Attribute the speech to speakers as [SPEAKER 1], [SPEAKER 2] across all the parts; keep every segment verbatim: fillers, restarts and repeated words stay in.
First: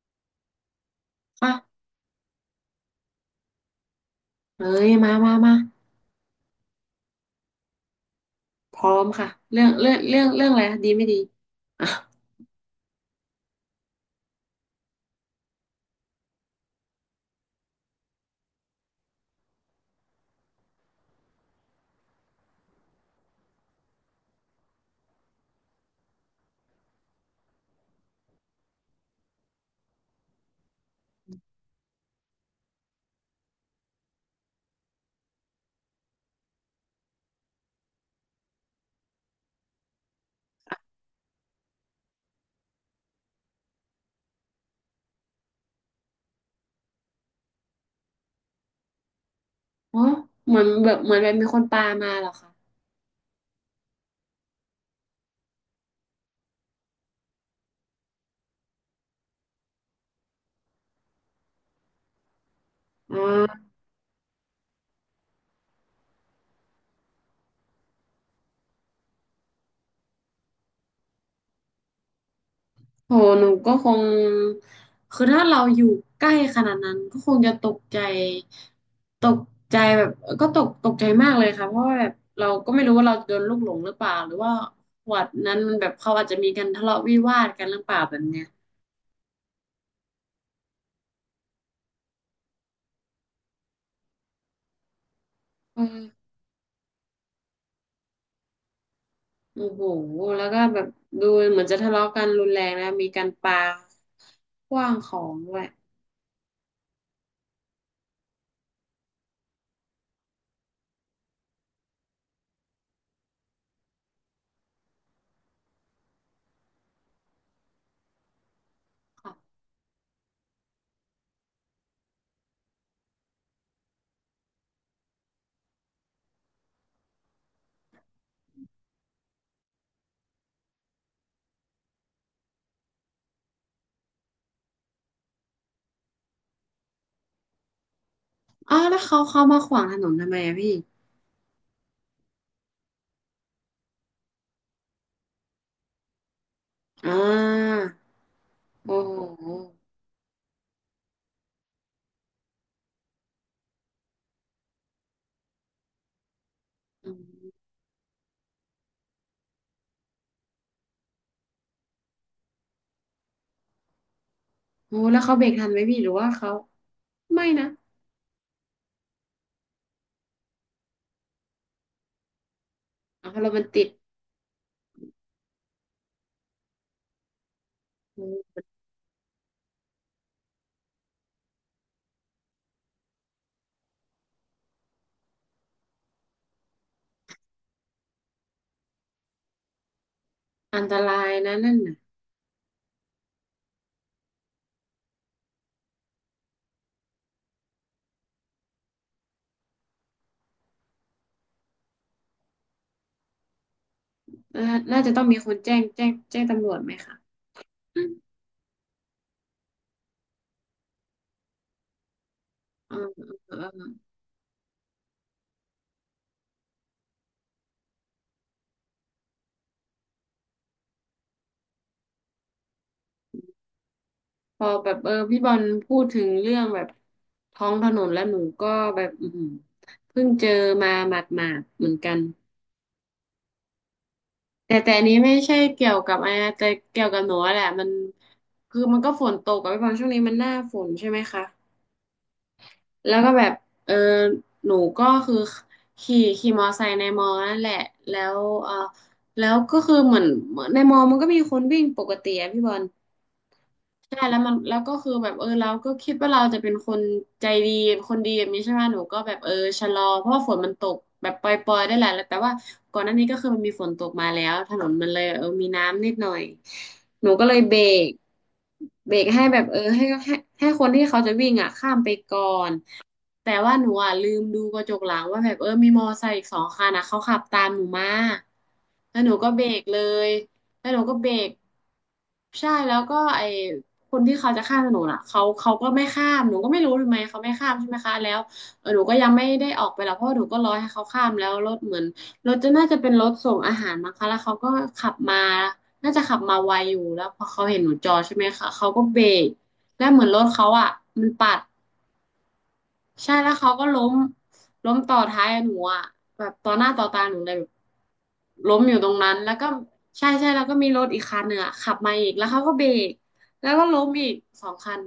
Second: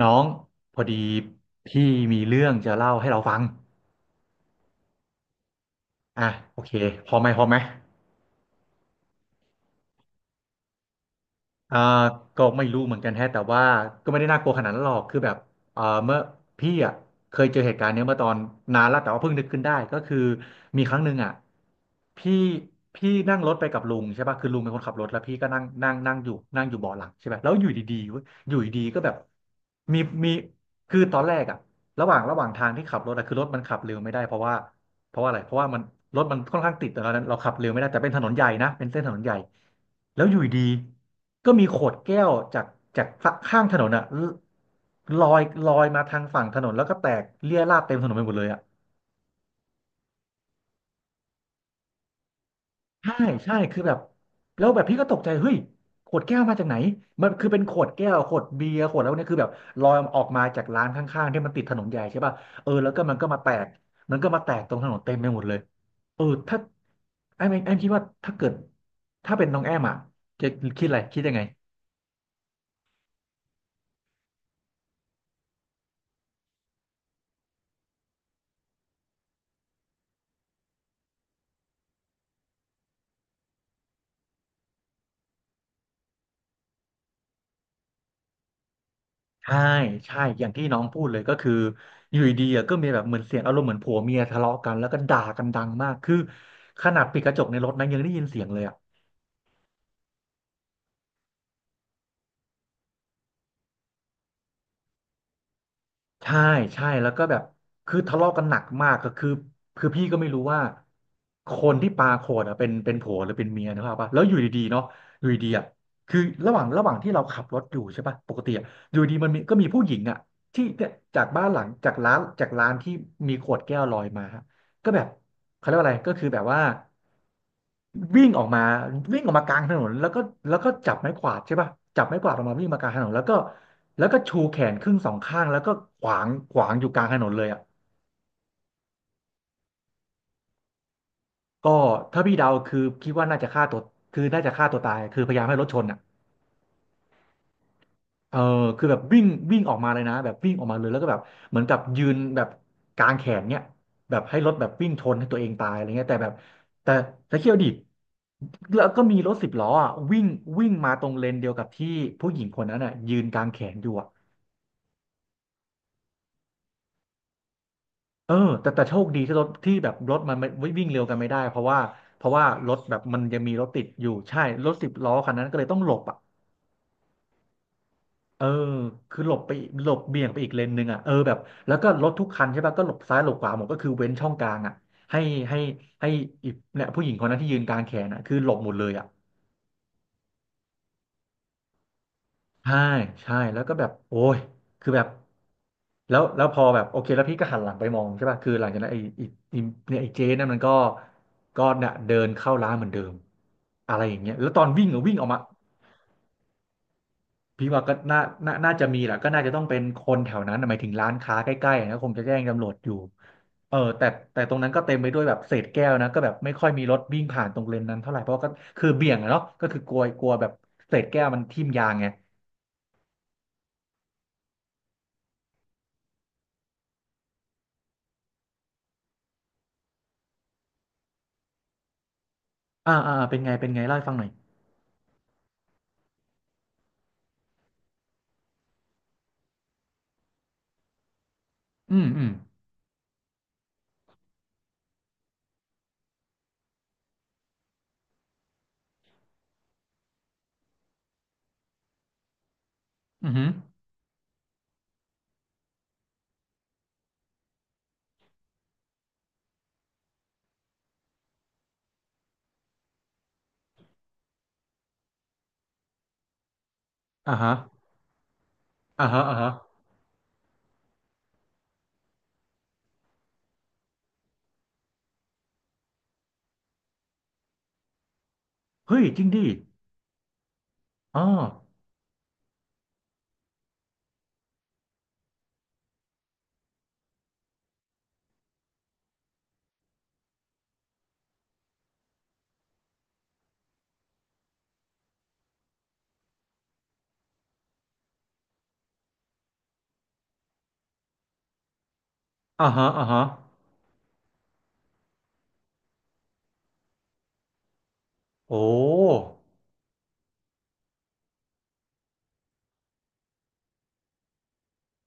[SPEAKER 1] น้องพอดี
[SPEAKER 2] อ่ะ
[SPEAKER 1] พี่มีเรื่องจะเล่าให้เราฟัง
[SPEAKER 2] เอ้ย มามามา
[SPEAKER 1] อ่ะโอเคพร้อมไหมพร้อมไหม
[SPEAKER 2] พร้อมค่ะ เรื่องเรื่องเรื่องเรื่องอะไรคะดี ไม่ดี
[SPEAKER 1] อ่า
[SPEAKER 2] อ่ะ
[SPEAKER 1] ก็ไม่รู้เหมือนกันแฮะแต่ว่าก็ไม่ได้น่ากลัวขนาดนั้นหรอกคือแบบเอ่อเมื่อพี่อ่ะเคยเจอเหตุการณ์เนี้ยเมื่อตอนนานแล้วแต่ว่าเพิ่งนึกขึ้นได้ก็คือมีครั้งหนึ่งอ่ะพี่พี่นั่งรถไปกับลุงใช่ป่ะคือลุงเป็นคนขับรถแล้วพี่ก็นั่งนั่งนั่งอยู่นั่งอยู่เบาะหลังใช่ไหมแล้วอยู่ดีๆเว้ยอยู่ดีๆก็แบบมีมีคือตอนแรกอ่ะระหว่างระหว่างทางที่ขับรถอะคือรถมันขับเร็วไม่ได้เพราะว่า เพราะว่าอะไร เพราะว่ามันรถมันค่อนข้างติดแต่ตอนนั้นเราขับเร็วไม่ได้แต่เป็นถนนใหญ่นะ เป็นเส้นถนนใหญ่ แล้วอยู่ดีๆก็มีขวดแก้วจากจากข้างถนนอะลลอยลอยมาทางฝั่งถนนแล้วก็แตกเรี่ยราดเต็มถนนไปหมดเลยอะ
[SPEAKER 2] โอ้เหมือนแบบเหมือนแบบมีคนปามาเหรอคะ
[SPEAKER 1] ใช่ใช่คือแบบแล้วแบบพี่ก็ตกใจเฮ้ยขวดแก้วมาจากไหนมันคือเป็นขวดแก้วขวดเบียร์ขวดแล้วเนี่ยคือแบบลอยออกมาจากร้านข้างๆที่มันติดถนนใหญ่ใช่ป่ะเออแล้วก็มัน
[SPEAKER 2] อ๋อ
[SPEAKER 1] ก็มาแตกมันก็มาแตกตรงถนนเต็มไปหมดเลยเออถ้าไอ้แม่ไอ้คิดว่าถ้าเกิดถ้าเป็นน้องแอมอ่ะจะคิดอะไรคิดยังไง
[SPEAKER 2] โหหนูก็คงคือถ้าเราอยู่ใกล้ขนาดนั้นก็คงจะตกใจตกใจแบบก็ตกตกใจมากเลยค่ะเพราะว่าแบบเราก็ไม่รู้ว่าเราโดนลูกหลงหรือเปล่าหรือว่าวัดนั้นมันแบบเขาอาจจะมีการทะเลาะวิวาทกันหรือเปล่าแบบเนี้ย
[SPEAKER 1] ใช่ใช่อย่างที่น้องพูดเลยก็คืออยู่ดีๆอะก็มีแบบเหมือนเสียงอารมณ์เหมือนผัวเมียทะเลาะกันแล้วก็ด่ากันดัง
[SPEAKER 2] เอ
[SPEAKER 1] มาก
[SPEAKER 2] อ
[SPEAKER 1] คือขนาดปิดกระจกในรถนะยังได้ยินเสียงเลยอ่ะ
[SPEAKER 2] โอ้โหแล้วก็แบบดูเหมือนจะทะเลาะกันรุนแรงนะมีการปาขว้างของด้วย
[SPEAKER 1] ใช่ใช่แล้วก็แบบคือทะเลาะกันหนักมากก็คือคือพี่ก็ไม่รู้ว่าคนที่ปาขวดอะเป็นเป็นผัวหรือเป็นเมียนะครับปะแล้วอยู่ดีๆเนาะอยู่ดีๆอะคือระหว่างระหว่างที่เราขับรถอยู่ใช่ปะปกติอะอยู่ดีมันมี
[SPEAKER 2] ค่ะ
[SPEAKER 1] ก็มีผู้หญิงอะที่เนี่ยจากบ้านหลังจากร้านจากร้านที่มีขวดแก้วลอยมา ก็แบบเขาเรียกว่าอะไรก็คือแบบว่าวิ่งออกมาวิ่งออกมากลางถนนแล้วก็แล้วก็จับไม้กวาดใช่ป่ะจับไม้กวาดออกมาวิ่งมากลางถนนแล้วก็แล้วก็ชูแขนครึ่งสองข้างแล้วก็ขวางขวางอยู่กลางถนนเลยอ่ะ
[SPEAKER 2] อ๋อแล้วเขาเขามาขวางถนนทำไมอะพี่
[SPEAKER 1] ก็ถ้าพี่เดาคือคิดว่าน่าจะฆ่าตัวคือน่าจะฆ่าตัวตายคือพยายามให้รถชนอ่ะ
[SPEAKER 2] อ่า
[SPEAKER 1] เออคือแบบ
[SPEAKER 2] โอ้โห
[SPEAKER 1] วิ่งวิ่งออกมาเลยนะแบบวิ่งออกมาเลยแล้วก็แบบเหมือนกับยืนแบบกางแขนเนี่ยแบบให้รถแบบวิ่งชนให้ตัวเองตายอะไรเงี้ยแต่แบบแต่
[SPEAKER 2] อื
[SPEAKER 1] แต่เคี่ยว
[SPEAKER 2] ม
[SPEAKER 1] ดิแล้วก็มีรถสิบล้ออ่ะวิ่งวิ่งมาตรงเลนเดียวกับที่ผู้หญิงคนนั้นอ่ะยืนกางแขนอยู่อ่ะ
[SPEAKER 2] โอ้แล้วเขาเบรกทันไหมพี่หรือว่าเขา ไม่นะ
[SPEAKER 1] เออแต่แต่โชคดีที่รถที่แบบรถมันไม่วิ่งเร็วกันไม่ได้เพราะว่าเพราะว่ารถแบบมัน
[SPEAKER 2] อ๋อ
[SPEAKER 1] ยัง
[SPEAKER 2] ร
[SPEAKER 1] มี
[SPEAKER 2] ถ
[SPEAKER 1] ร
[SPEAKER 2] มัน
[SPEAKER 1] ถติ
[SPEAKER 2] ติ
[SPEAKER 1] ด
[SPEAKER 2] ด
[SPEAKER 1] อยู่ใช่รถสิบล้อคันนั้นก็เลยต้องหลบอ่ะ
[SPEAKER 2] อ
[SPEAKER 1] เออ
[SPEAKER 2] ม
[SPEAKER 1] คือหลบไปอีกหลบเบี่ยงไปอีกเลนหนึ่งอ่ะเออแบบแล้วก็รถทุกคันใช่ป่ะก็หลบซ้ายหลบขวาหมดก็คือเว้นช่องกลางอ่ะให้ให้ให้อีกเนี่ยผู้หญิงคนนั้นที่ยืนกลางแขนอ่ะคือหลบหมดเลยอ่ะ
[SPEAKER 2] อันตรายนะนั่นน่ะ
[SPEAKER 1] ใช่ใช่แล้วก็แบบโอ้ยคือแบบแล้วแล้วพอแบบโอเคแล้วพี่ก็หันหลังไปมองใช่ป่ะคือหลังจากนั้นไอ้ไอ้ไอ้เนี่ยไอ้เจ๊นั่นมันก็ก็เนี่ยเดินเข้าร้านเหมือนเดิมอะไรอย่างเงี้ยแล้วตอน
[SPEAKER 2] น่า
[SPEAKER 1] วิ่งอะ
[SPEAKER 2] น่าจะ
[SPEAKER 1] วิ่ง
[SPEAKER 2] ต้
[SPEAKER 1] อ
[SPEAKER 2] อ
[SPEAKER 1] อ
[SPEAKER 2] ง
[SPEAKER 1] ก
[SPEAKER 2] มี
[SPEAKER 1] มา
[SPEAKER 2] คนแจ้งแจ้งแจ้งตำรวจไหมคะ
[SPEAKER 1] พี่ว่าก็
[SPEAKER 2] อืม
[SPEAKER 1] น่าน่าน่าจะมีแหละก็น่าจะต้องเป็นคนแถวนั้นน่ะหมายถึงร้านค้าใกล้ๆนะคงจะแจ้งตำรวจอ
[SPEAKER 2] อ
[SPEAKER 1] ยู่
[SPEAKER 2] ่
[SPEAKER 1] เออแต่
[SPEAKER 2] า
[SPEAKER 1] แต่ตรงนั้นก็เต็มไปด้วยแบบเศษแก้วนะก็แบบไม่ค่อยมีรถวิ่งผ่านตรงเลนนั้นเท่าไหร่เพราะก็คือเบี่ยงอะเนาะก็คือกลัวกลัวแบบเศษแก้วมันทิ่มยางไง
[SPEAKER 2] พอแบบเออพี่บอลพูดถึงเรื่องแบบท้องถนนแล้วหนูก็แบบอืมเพิ่งเจอมาหมาดๆเหมือนกัน
[SPEAKER 1] อ่าอ่าอ่าเป็นไงเป็นไงเล่าให้ฟังหน่อย
[SPEAKER 2] แต่แต่อันนี้ไม่ใช่เกี่ยวกับอะไรนะแต่เกี่ยวกับหนูอะแหละมันคือมันก็ฝนตกกับพี่บอลช่วงนี้มันหน้าฝนใช่ไหมคะ
[SPEAKER 1] อืมอืม
[SPEAKER 2] แล้วก็แบบเออหนูก็คือขี่ขี่มอไซค์ในมอนั่นแหละแล้วเออแล้วก็คือเหมือนเหมือนในมอมันก็มีคนวิ่งปกติอะพี่บอล
[SPEAKER 1] อือหือ
[SPEAKER 2] ใช่แล้วมันแล้วก็คือแบบเออเราก็คิดว่าเราจะเป็นคนใจดีคนดีแบบนี้ใช่ไหมหนูก็แบบเออชะลอเพราะว่าฝนมันตกแบบปล่อยๆได้แหละแต่ว่าก่อนหน้านี้ก็คือมันมีฝนตกมาแล้วถนนมันเลยเออมีน้ำนิดหน่อยหนู
[SPEAKER 1] อ่า
[SPEAKER 2] ก็
[SPEAKER 1] ฮะ
[SPEAKER 2] เลยเบรก
[SPEAKER 1] อ่า
[SPEAKER 2] เบร
[SPEAKER 1] ฮะ
[SPEAKER 2] ก
[SPEAKER 1] อ่า
[SPEAKER 2] ให้
[SPEAKER 1] ฮะ
[SPEAKER 2] แบบเออให้ให้ให้คนที่เขาจะวิ่งอ่ะข้ามไปก่อนแต่ว่าหนูอ่ะลืมดูกระจกหลังว่าแบบเออมีมอไซค์อีกสองคันนะเขาขับตามหนูมา
[SPEAKER 1] เฮ้ยจ
[SPEAKER 2] แล้ว
[SPEAKER 1] ริง
[SPEAKER 2] หนู
[SPEAKER 1] ดิ
[SPEAKER 2] ก็เบรกเลยแล้วหนูก็
[SPEAKER 1] อ๋อ
[SPEAKER 2] เบรกใช่แล้วก็ไอ คนที่เขาจะข้ามถนนอ่ะเขาเขาก็ไม่ข้ามหนูก็ไม่รู้ทำไมเขาไม่ข้ามใช่ไหมคะแล้วเออหนูก็ยังไม่ได้ออกไปหรอกเพราะว่าหนูก็รอให้เขาข้ามแล้วรถเหมือนรถจะน่าจะเป็นรถส่งอาหารมั้งคะแล้วเขาก็ขับมาน่าจะขับมาไวอยู่แล้วพอเขาเห็นหนูจอดใช่ไหมคะเขาก็เบรกแล้วเหมือนรถเขาอ่ะมันปัด
[SPEAKER 1] อ่าฮะอ่าฮะ
[SPEAKER 2] ใช่แล้วเขาก็ล้มล้มต่อท้ายหนูอ่ะแบบต่อหน้าต่อตาหนูเลยแบบ
[SPEAKER 1] โอ้
[SPEAKER 2] ล้มอยู่ตรงนั้นแล้วก็ใช่ใช่แล้วก็มีรถอีกคันหนึ่งอ่ะขับมาอีกแล้วเขาก็เบรกแล้วก็ล้มอีกสองคัน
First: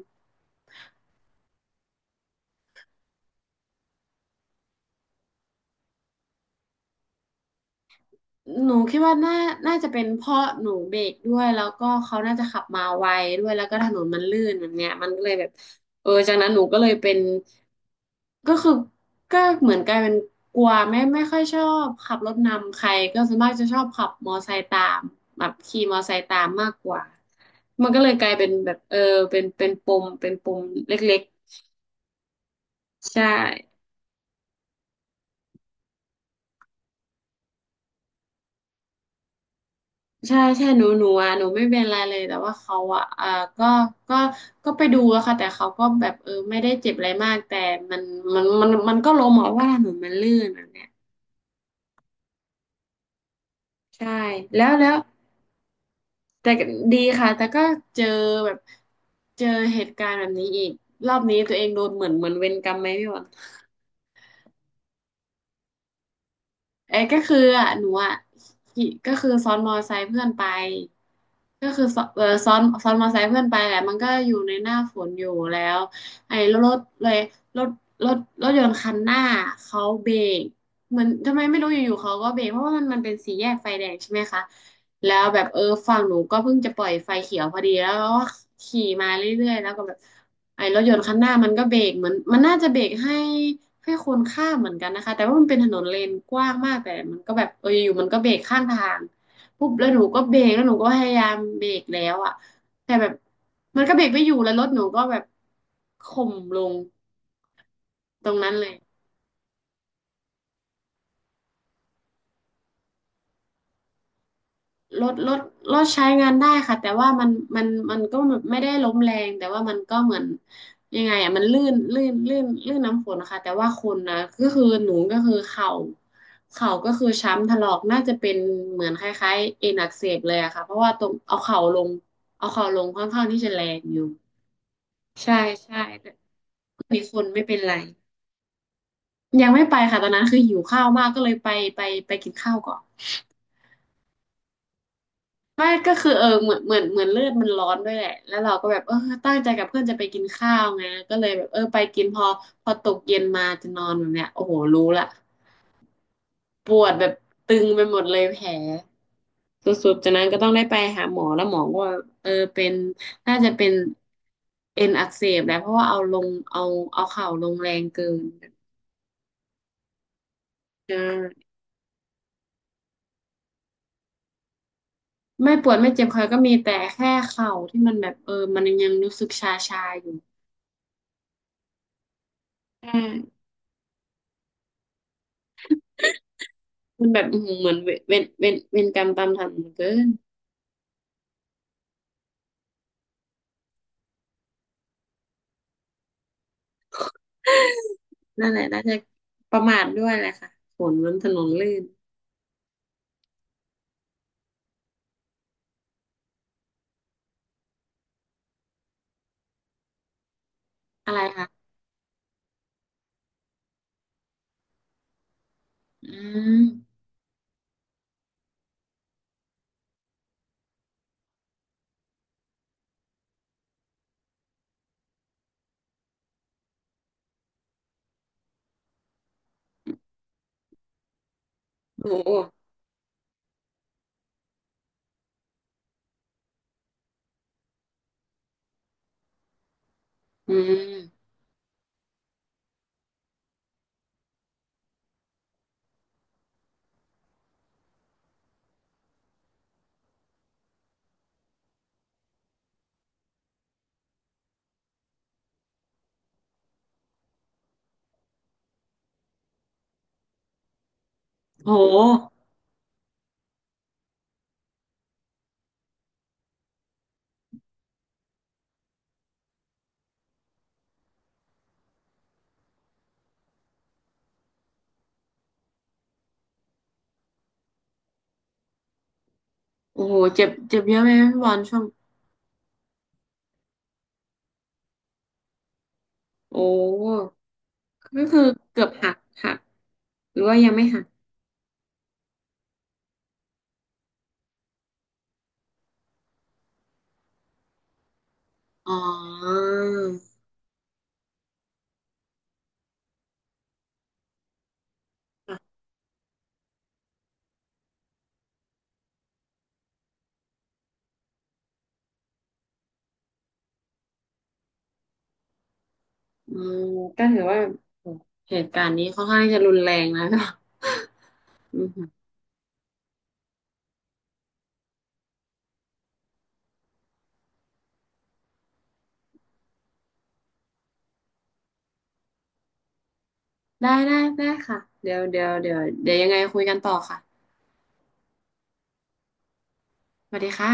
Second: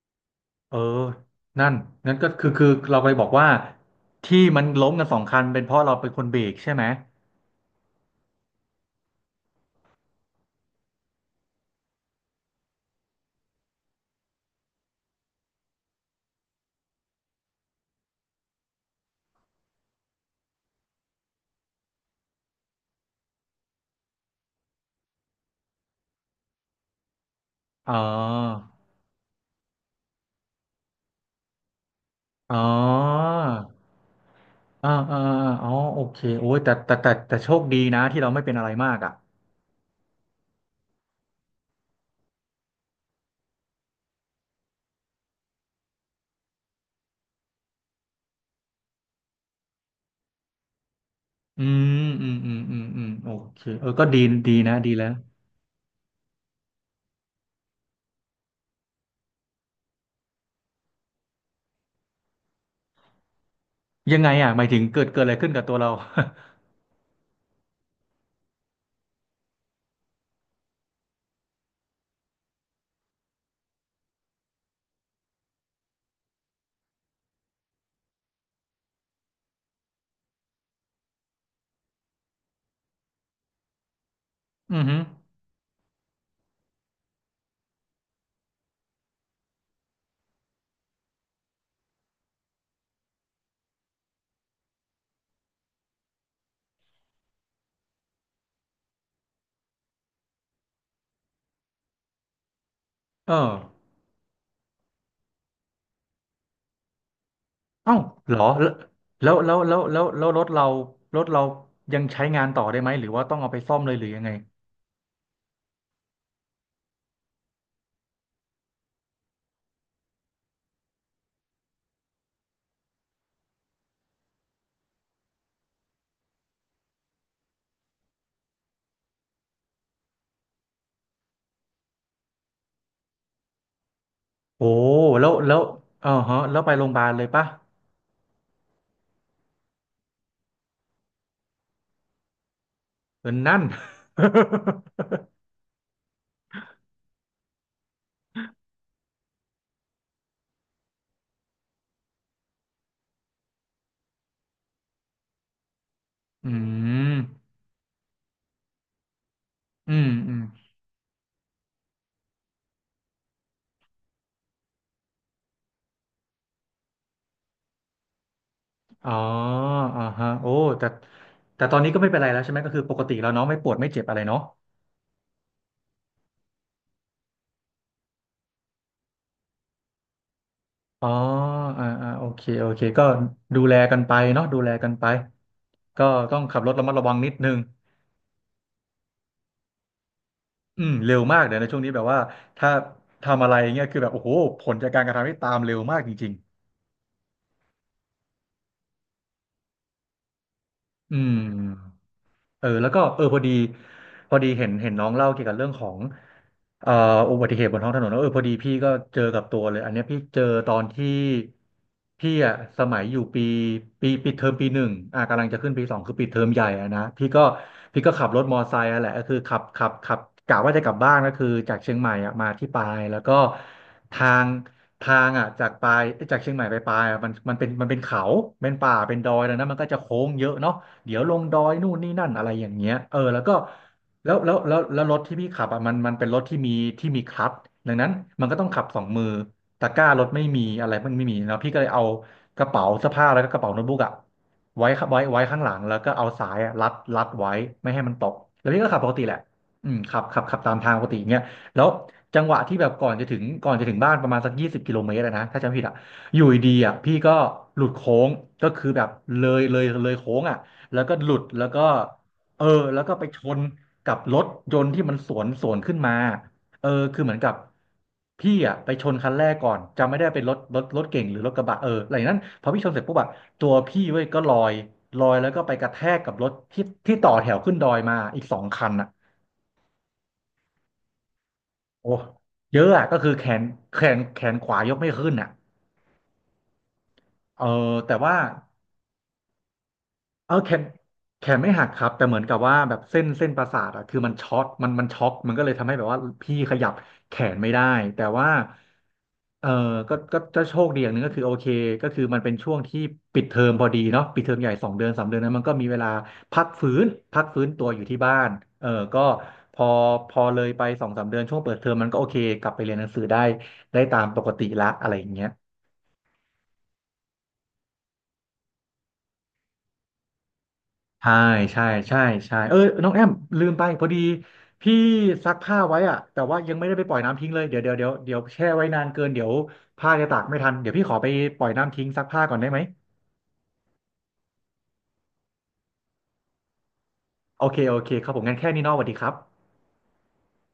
[SPEAKER 1] เออนั่นงั้นก็คือคือเราไปบอกว่าที่มันล้มกันสองคันเป็นเพราะเราเป็นคนเบรกใช่ไหม
[SPEAKER 2] หนูคิดว่าน่าน่าจะเป็นเพราะหนูเบรกด้วยแล้วก็เขาน่าจะขับมาไวด้วย แล้วก็ถนนมันลื่นแบบเนี้ยมันก็เลยแบบเออจากนั้นหนูก็เลยเป็นก็คือก็เหมือนกลายเป็นกลัวไม่ไม่ค่อยชอบขับรถนำใครก็ส่วนมากจะชอบขับมอไซค์ตามแบบขี่มอไซค์ตามมากกว่ามัน
[SPEAKER 1] อ๋
[SPEAKER 2] ก็เลยกลายเป็น
[SPEAKER 1] อ
[SPEAKER 2] แบบเออเป็นเป็นปมเป็นปมเล็ก
[SPEAKER 1] อ๋
[SPEAKER 2] ๆ
[SPEAKER 1] อ
[SPEAKER 2] ใช่
[SPEAKER 1] อ่าอ่าอ่าอ๋อโอเคโอ้ยแต่แต่แต่แต่โชคดีนะที่เราไม่เป็นอะไรมากอ่ะ
[SPEAKER 2] ใช่ใช่หนูหนูอ่ะหนูไม่เป็นไรเลยแต่ว่าเขาอ่ะอ่าก็ก็ก็ไปดูอะค่ะแต่เขาก็แบบเออไม่ได้เจ็บอะไรมากแต่มันมันมันมันก็ล้มอะว่าถนนมันลื่นอะเนี่ย
[SPEAKER 1] อืมอืมอืมอืมอืมโอเคเออก็
[SPEAKER 2] ใช่
[SPEAKER 1] ดีดี
[SPEAKER 2] แล้
[SPEAKER 1] นะ
[SPEAKER 2] วแล้
[SPEAKER 1] ดี
[SPEAKER 2] ว
[SPEAKER 1] แล้ว
[SPEAKER 2] แต่ดีค่ะแต่ก็เจอแบบเจอเหตุการณ์แบบนี้อีกรอบนี้ตัวเองโดนเหมือนเหมือนเวรกรรมไหมพี่หวน
[SPEAKER 1] ยังไงอ่ะหมายถึงเกิดเกิดอะไรขึ้นกับตัวเรา
[SPEAKER 2] เอ้ยก็คืออ่ะหนูอ่ะขี่ก็คือซ้อนมอไซค์เพื่อนไปก็คือซ้อนเออซ้อนซ้อนมอไซค์เพื่อนไปแหละมันก็อยู่ในหน้าฝนอยู่แล้วไอ้รถเลยรถรถรถยนต์คันหน้าเขาเบรกเหมือนทำไมไม่รู้อยู่ๆเขาก็เบรกเพราะว่ามันมันเป็นสี่แยกไฟแดงใช่ไหมคะ
[SPEAKER 1] อือฮึ
[SPEAKER 2] แล้วแบบเออฝั่งหนูก็เพิ่งจะปล่อยไฟเขียวพอดีแล้วก็ขี่มาเรื่อยๆแล้วก็แบบไอ้รถยนต์คันหน้ามันก็เบรกเหมือนมันน่าจะเบรกให้ แค่คนข้ามเหมือนกันนะคะแต่ว่ามันเป็นถนนเลนกว้างมากแต่มันก็แบบเอออยู่ๆมันก็เบรกข้างทางปุ๊บแล้วหนูก็เบรกแล้วหนูก็พยายามเบรกแล้วอ่ะแต่แบบ
[SPEAKER 1] เออ
[SPEAKER 2] มันก็เบรกไม่อยู่แล้วรถหนูก็แบบข่มลง
[SPEAKER 1] เอ้า
[SPEAKER 2] ต
[SPEAKER 1] เห
[SPEAKER 2] ร
[SPEAKER 1] ร
[SPEAKER 2] ง
[SPEAKER 1] อ
[SPEAKER 2] นั้นเล
[SPEAKER 1] แล้
[SPEAKER 2] ย
[SPEAKER 1] วแล้วแล้วแล้วแล้วรถเรารถเรายังใช้งานต่อได้ไหมหรือว่าต้องเอาไปซ่อมเลยหรือยังไง
[SPEAKER 2] รถรถรถใช้งานได้ค่ะแต่ว่ามันมันมันก็ไม่ได้ล้มแรงแต่ว่ามันก็เหมือนยังไงอ่ะมันลื่นลื่นลื่นลื่นน้ำฝนนะคะแต่ว่าคนนะก็คือหนูก็คือเข่าเข่าก็คือช้ำถลอกน่าจะเป็นเหมือนคล้ายๆเอ็นอักเสบเลยอะค่ะเพราะว่าตรงเอาเข่าลงเอาเข่าลงค่อนข้างที่จะแรงอยู่
[SPEAKER 1] โอ้แล้ว
[SPEAKER 2] ใช่
[SPEAKER 1] แล้ว
[SPEAKER 2] ใช่
[SPEAKER 1] เออ
[SPEAKER 2] แต่
[SPEAKER 1] ฮะแล้วไปโรงพยา
[SPEAKER 2] มี
[SPEAKER 1] บาล
[SPEAKER 2] ค
[SPEAKER 1] เล
[SPEAKER 2] น
[SPEAKER 1] ย
[SPEAKER 2] ไม่
[SPEAKER 1] ปะ
[SPEAKER 2] เป็นไรยังไม่ไปค่ะตอนนั้นคือหิวข้าวมากก็เลยไปไปไปกินข้าวก่อน
[SPEAKER 1] เออนั่น
[SPEAKER 2] ไม่ก็คือเออเหมือนเหมือนเหมือนเลือดมันร้อนด้วยแหละแล้วเราก็แบบเออตั้งใจกับเพื่อนจะไปกินข้าวไงก็เลยแบบเออไปกินพอพอตกเย็นมาจะนอนแบบเนี้ยโอ้โหรู้ละ
[SPEAKER 1] อื
[SPEAKER 2] ปวดแบ
[SPEAKER 1] ม
[SPEAKER 2] บตึงไปหมดเลยแผลสุ
[SPEAKER 1] อื
[SPEAKER 2] ดๆ
[SPEAKER 1] ม
[SPEAKER 2] จากนั้น
[SPEAKER 1] อื
[SPEAKER 2] ก็
[SPEAKER 1] ม
[SPEAKER 2] ต้องได้ไปหาหมอแล้วหมอก็ว่าเออเป็นน่าจะเป็นเอ็นอักเสบแหละเพราะว่าเอาลงเอาเอาเข่าลงแรงเกิน
[SPEAKER 1] อ๋ออ่าฮะโอ้แต่
[SPEAKER 2] ใช่
[SPEAKER 1] แต่ตอนนี้ก็ไม่เป็นไรแล้วใช่ไหม ก็คือปกติแล้วเนาะไม่ปวดไม่เจ็บอะไรเนาะ
[SPEAKER 2] ไม่ปวดไม่เจ็บคอก็มีแต่แค่เข่าที่มันแบบเออมันยังรู้สึกชาๆอยู่
[SPEAKER 1] อ๋ออ่าอ่าโอเคโอเค
[SPEAKER 2] ใช่
[SPEAKER 1] ก็ดูแลกันไปเนาะดูแลกันไปก็ต้องขับรถระมัดระ
[SPEAKER 2] มัน
[SPEAKER 1] วัง
[SPEAKER 2] แบบ
[SPEAKER 1] นิด
[SPEAKER 2] อื้อ
[SPEAKER 1] นึ
[SPEAKER 2] หื
[SPEAKER 1] ง
[SPEAKER 2] อเหมือนเวเวนเวนเวนกรรมตามทันเหลือเกิน
[SPEAKER 1] อืมเร็วมากเดี๋ยวในช่วงนี้แบบว่าถ้าทำอะไรเงี้ยคือแบบโอ้โหผลจากการกระทำที่ตามเร็วมากจริง
[SPEAKER 2] นั่นแหละน่าจะประมาทด้วยแหละค่ะฝน
[SPEAKER 1] ๆ
[SPEAKER 2] มั
[SPEAKER 1] อื
[SPEAKER 2] นถ
[SPEAKER 1] ม
[SPEAKER 2] นนลื่น
[SPEAKER 1] เออแล้วก็เออพอดีพอดีเห็นเห็นน้องเล่าเกี่ยวกับเรื่องของเอ่ออุบัติเหตุบนท้องถนนแล้วเออพอดีพี่ก็เจอกับตัวเลยอันเนี้ยพี่เจอตอนที่
[SPEAKER 2] อะไรคะ
[SPEAKER 1] พี่อ่ะสมัยอยู่ปีปีปีเทอมปีหนึ่งอ่ะกำลังจะขึ้นปีสอง
[SPEAKER 2] อื
[SPEAKER 1] คือปีเทอมให
[SPEAKER 2] ม
[SPEAKER 1] ญ่อ่ะนะพี่ก็พี่ก็ขับรถมอไซค์อ่ะแหละก็คือขับขับขับกะว่าจะกลับบ้านก็คือจากเชียงใหม่อ่ะมาที่ปายแล้วก็ทางทางอ่ะจากปายจากเชียงใหม่ไปปายอ่ะมันมันเป็นมันเป็นเขาเป็นป่าเป็นดอยแล้วนะมันก็จะโค้งเยอะเนาะ เดี๋ยวลงดอยนู่น
[SPEAKER 2] โอ้
[SPEAKER 1] นี่นั่
[SPEAKER 2] โห
[SPEAKER 1] นอะไรอย่างเงี้ยเออแล้วก็แล้วแล้วแล้วแล้วรถที่พี่ขับอ่ะมันมันเป็นรถที่มีที่มีคลัตช์ดังนั้นมันก็ต้องขับสองมือตะกร้ารถไม่
[SPEAKER 2] อื
[SPEAKER 1] มีอะไรมันไม่
[SPEAKER 2] ม
[SPEAKER 1] มีเนาะพี่ก็เลยเอากระเป๋าเสื้อผ้าแล้วก็กระเป๋าโน้ตบุ๊กอ่ะไว้ไว้ไว้ข้างหลังแล้วก็เอาสายอะรัดรัดไว้ไม่ให้มันตกแล้วพี่ก็ขับปกติแหละอืมขับขับขับตามทางปกติอย่างเงี้ยแล้วจังหวะที่แบบก่อนจะถึงก่อนจะถึงบ้านประมาณสักยี่สิบกิโลเมตรอะนะถ้าจำไม่ผิดอ่ะอยู่ดีๆอ่ะพี่ก็หลุดโค้งก็คือแบบเลยเลยเลยโค้งอ่ะ แล้วก็หลุดแล้ว
[SPEAKER 2] โ
[SPEAKER 1] ก็
[SPEAKER 2] ห
[SPEAKER 1] เออแล้วก็ไปชนกับรถยนต์ที่มันสวนสวนขึ้นมาเออคือเหมือนกับพี่อ่ะไปชนคันแรกก่อนจำไม่ได้เป็นรถรถรถเก่งหรือรถกระบะเอออะไรอย่างนั้นพอพี่ชนเสร็จปุ๊บอะตัวพี่เว้ยก็ลอยลอยแล้วก็ไปกระแทกกับรถที่ที่ต่อแถวขึ้นดอยมาอีกสองคันอ่ะ
[SPEAKER 2] โอ้โหเจ็บเจ็บเยอะไหมพี่บอลช่วง
[SPEAKER 1] โอ้เยอะอะก็คือแขนแขนแขนขวายกไม่ขึ้นอ่ะ
[SPEAKER 2] โอ้
[SPEAKER 1] เออแต่
[SPEAKER 2] ก็
[SPEAKER 1] ว่า
[SPEAKER 2] คือเกือบหักหักหรือ
[SPEAKER 1] เอา
[SPEAKER 2] ว่ายั
[SPEAKER 1] แข
[SPEAKER 2] ง
[SPEAKER 1] น
[SPEAKER 2] ไม่หัก
[SPEAKER 1] แขนไม่หักครับแต่เหมือนกับว่าแบบเส้นเส้นประสาทอะคือมันช็อตมันมันช็อกมันก็เลยทำให้แบบว่าพี่ขยับแขนไม่ได้แต่ว่า
[SPEAKER 2] อ๋อ
[SPEAKER 1] เออก็ก็ก็โชคดีอย่างหนึ่งก็คือโอเคก็คือมันเป็นช่วงที่ปิดเทอมพอดีเนาะปิดเทอมใหญ่สองเดือนสามเดือนนั้น
[SPEAKER 2] ค่ะ
[SPEAKER 1] มันก็มีเวลาพักฟื้นพักฟื้นตัวอยู่ที่บ้านเออก็พอพอเลยไปสองสามเดือนช่วงเปิดเทอมมันก็โอเคกลับไปเรียนหนังสือได้ได้ตามปกติละอะไรอย่างเงี้ย
[SPEAKER 2] อืมก็ถือว่าโอ้เหตุการณ์นี้ค่อนข้างจะรุนแรงนะก็
[SPEAKER 1] ใช่
[SPEAKER 2] อื
[SPEAKER 1] ใช่
[SPEAKER 2] ม
[SPEAKER 1] ใช่ใช่เออน้องแอมลืมไปพอดีพี่ซักผ้าไว้อะแต่ว่ายังไม่ได้ไปปล่อยน้ำทิ้งเลยเดี๋ยวเดี๋ยวเดี๋ยวเดี๋ยวแช่ไว้นานเกินเดี๋ยวผ้าจะตากไม่ทันเดี๋ยวพี่ขอไปปล่อยน้ำทิ้งซักผ้าก่อนได้ไหม
[SPEAKER 2] ได้ได้ได้ค่ะเดี๋ยวเดี๋ยวเดี๋ยวเดี๋ยวยังไงคุยกันต่อค่ะ
[SPEAKER 1] โอเคโอเคครับผมงั้นแค่นี้เนอะสวัสดีครับ
[SPEAKER 2] สวัสดีค่ะ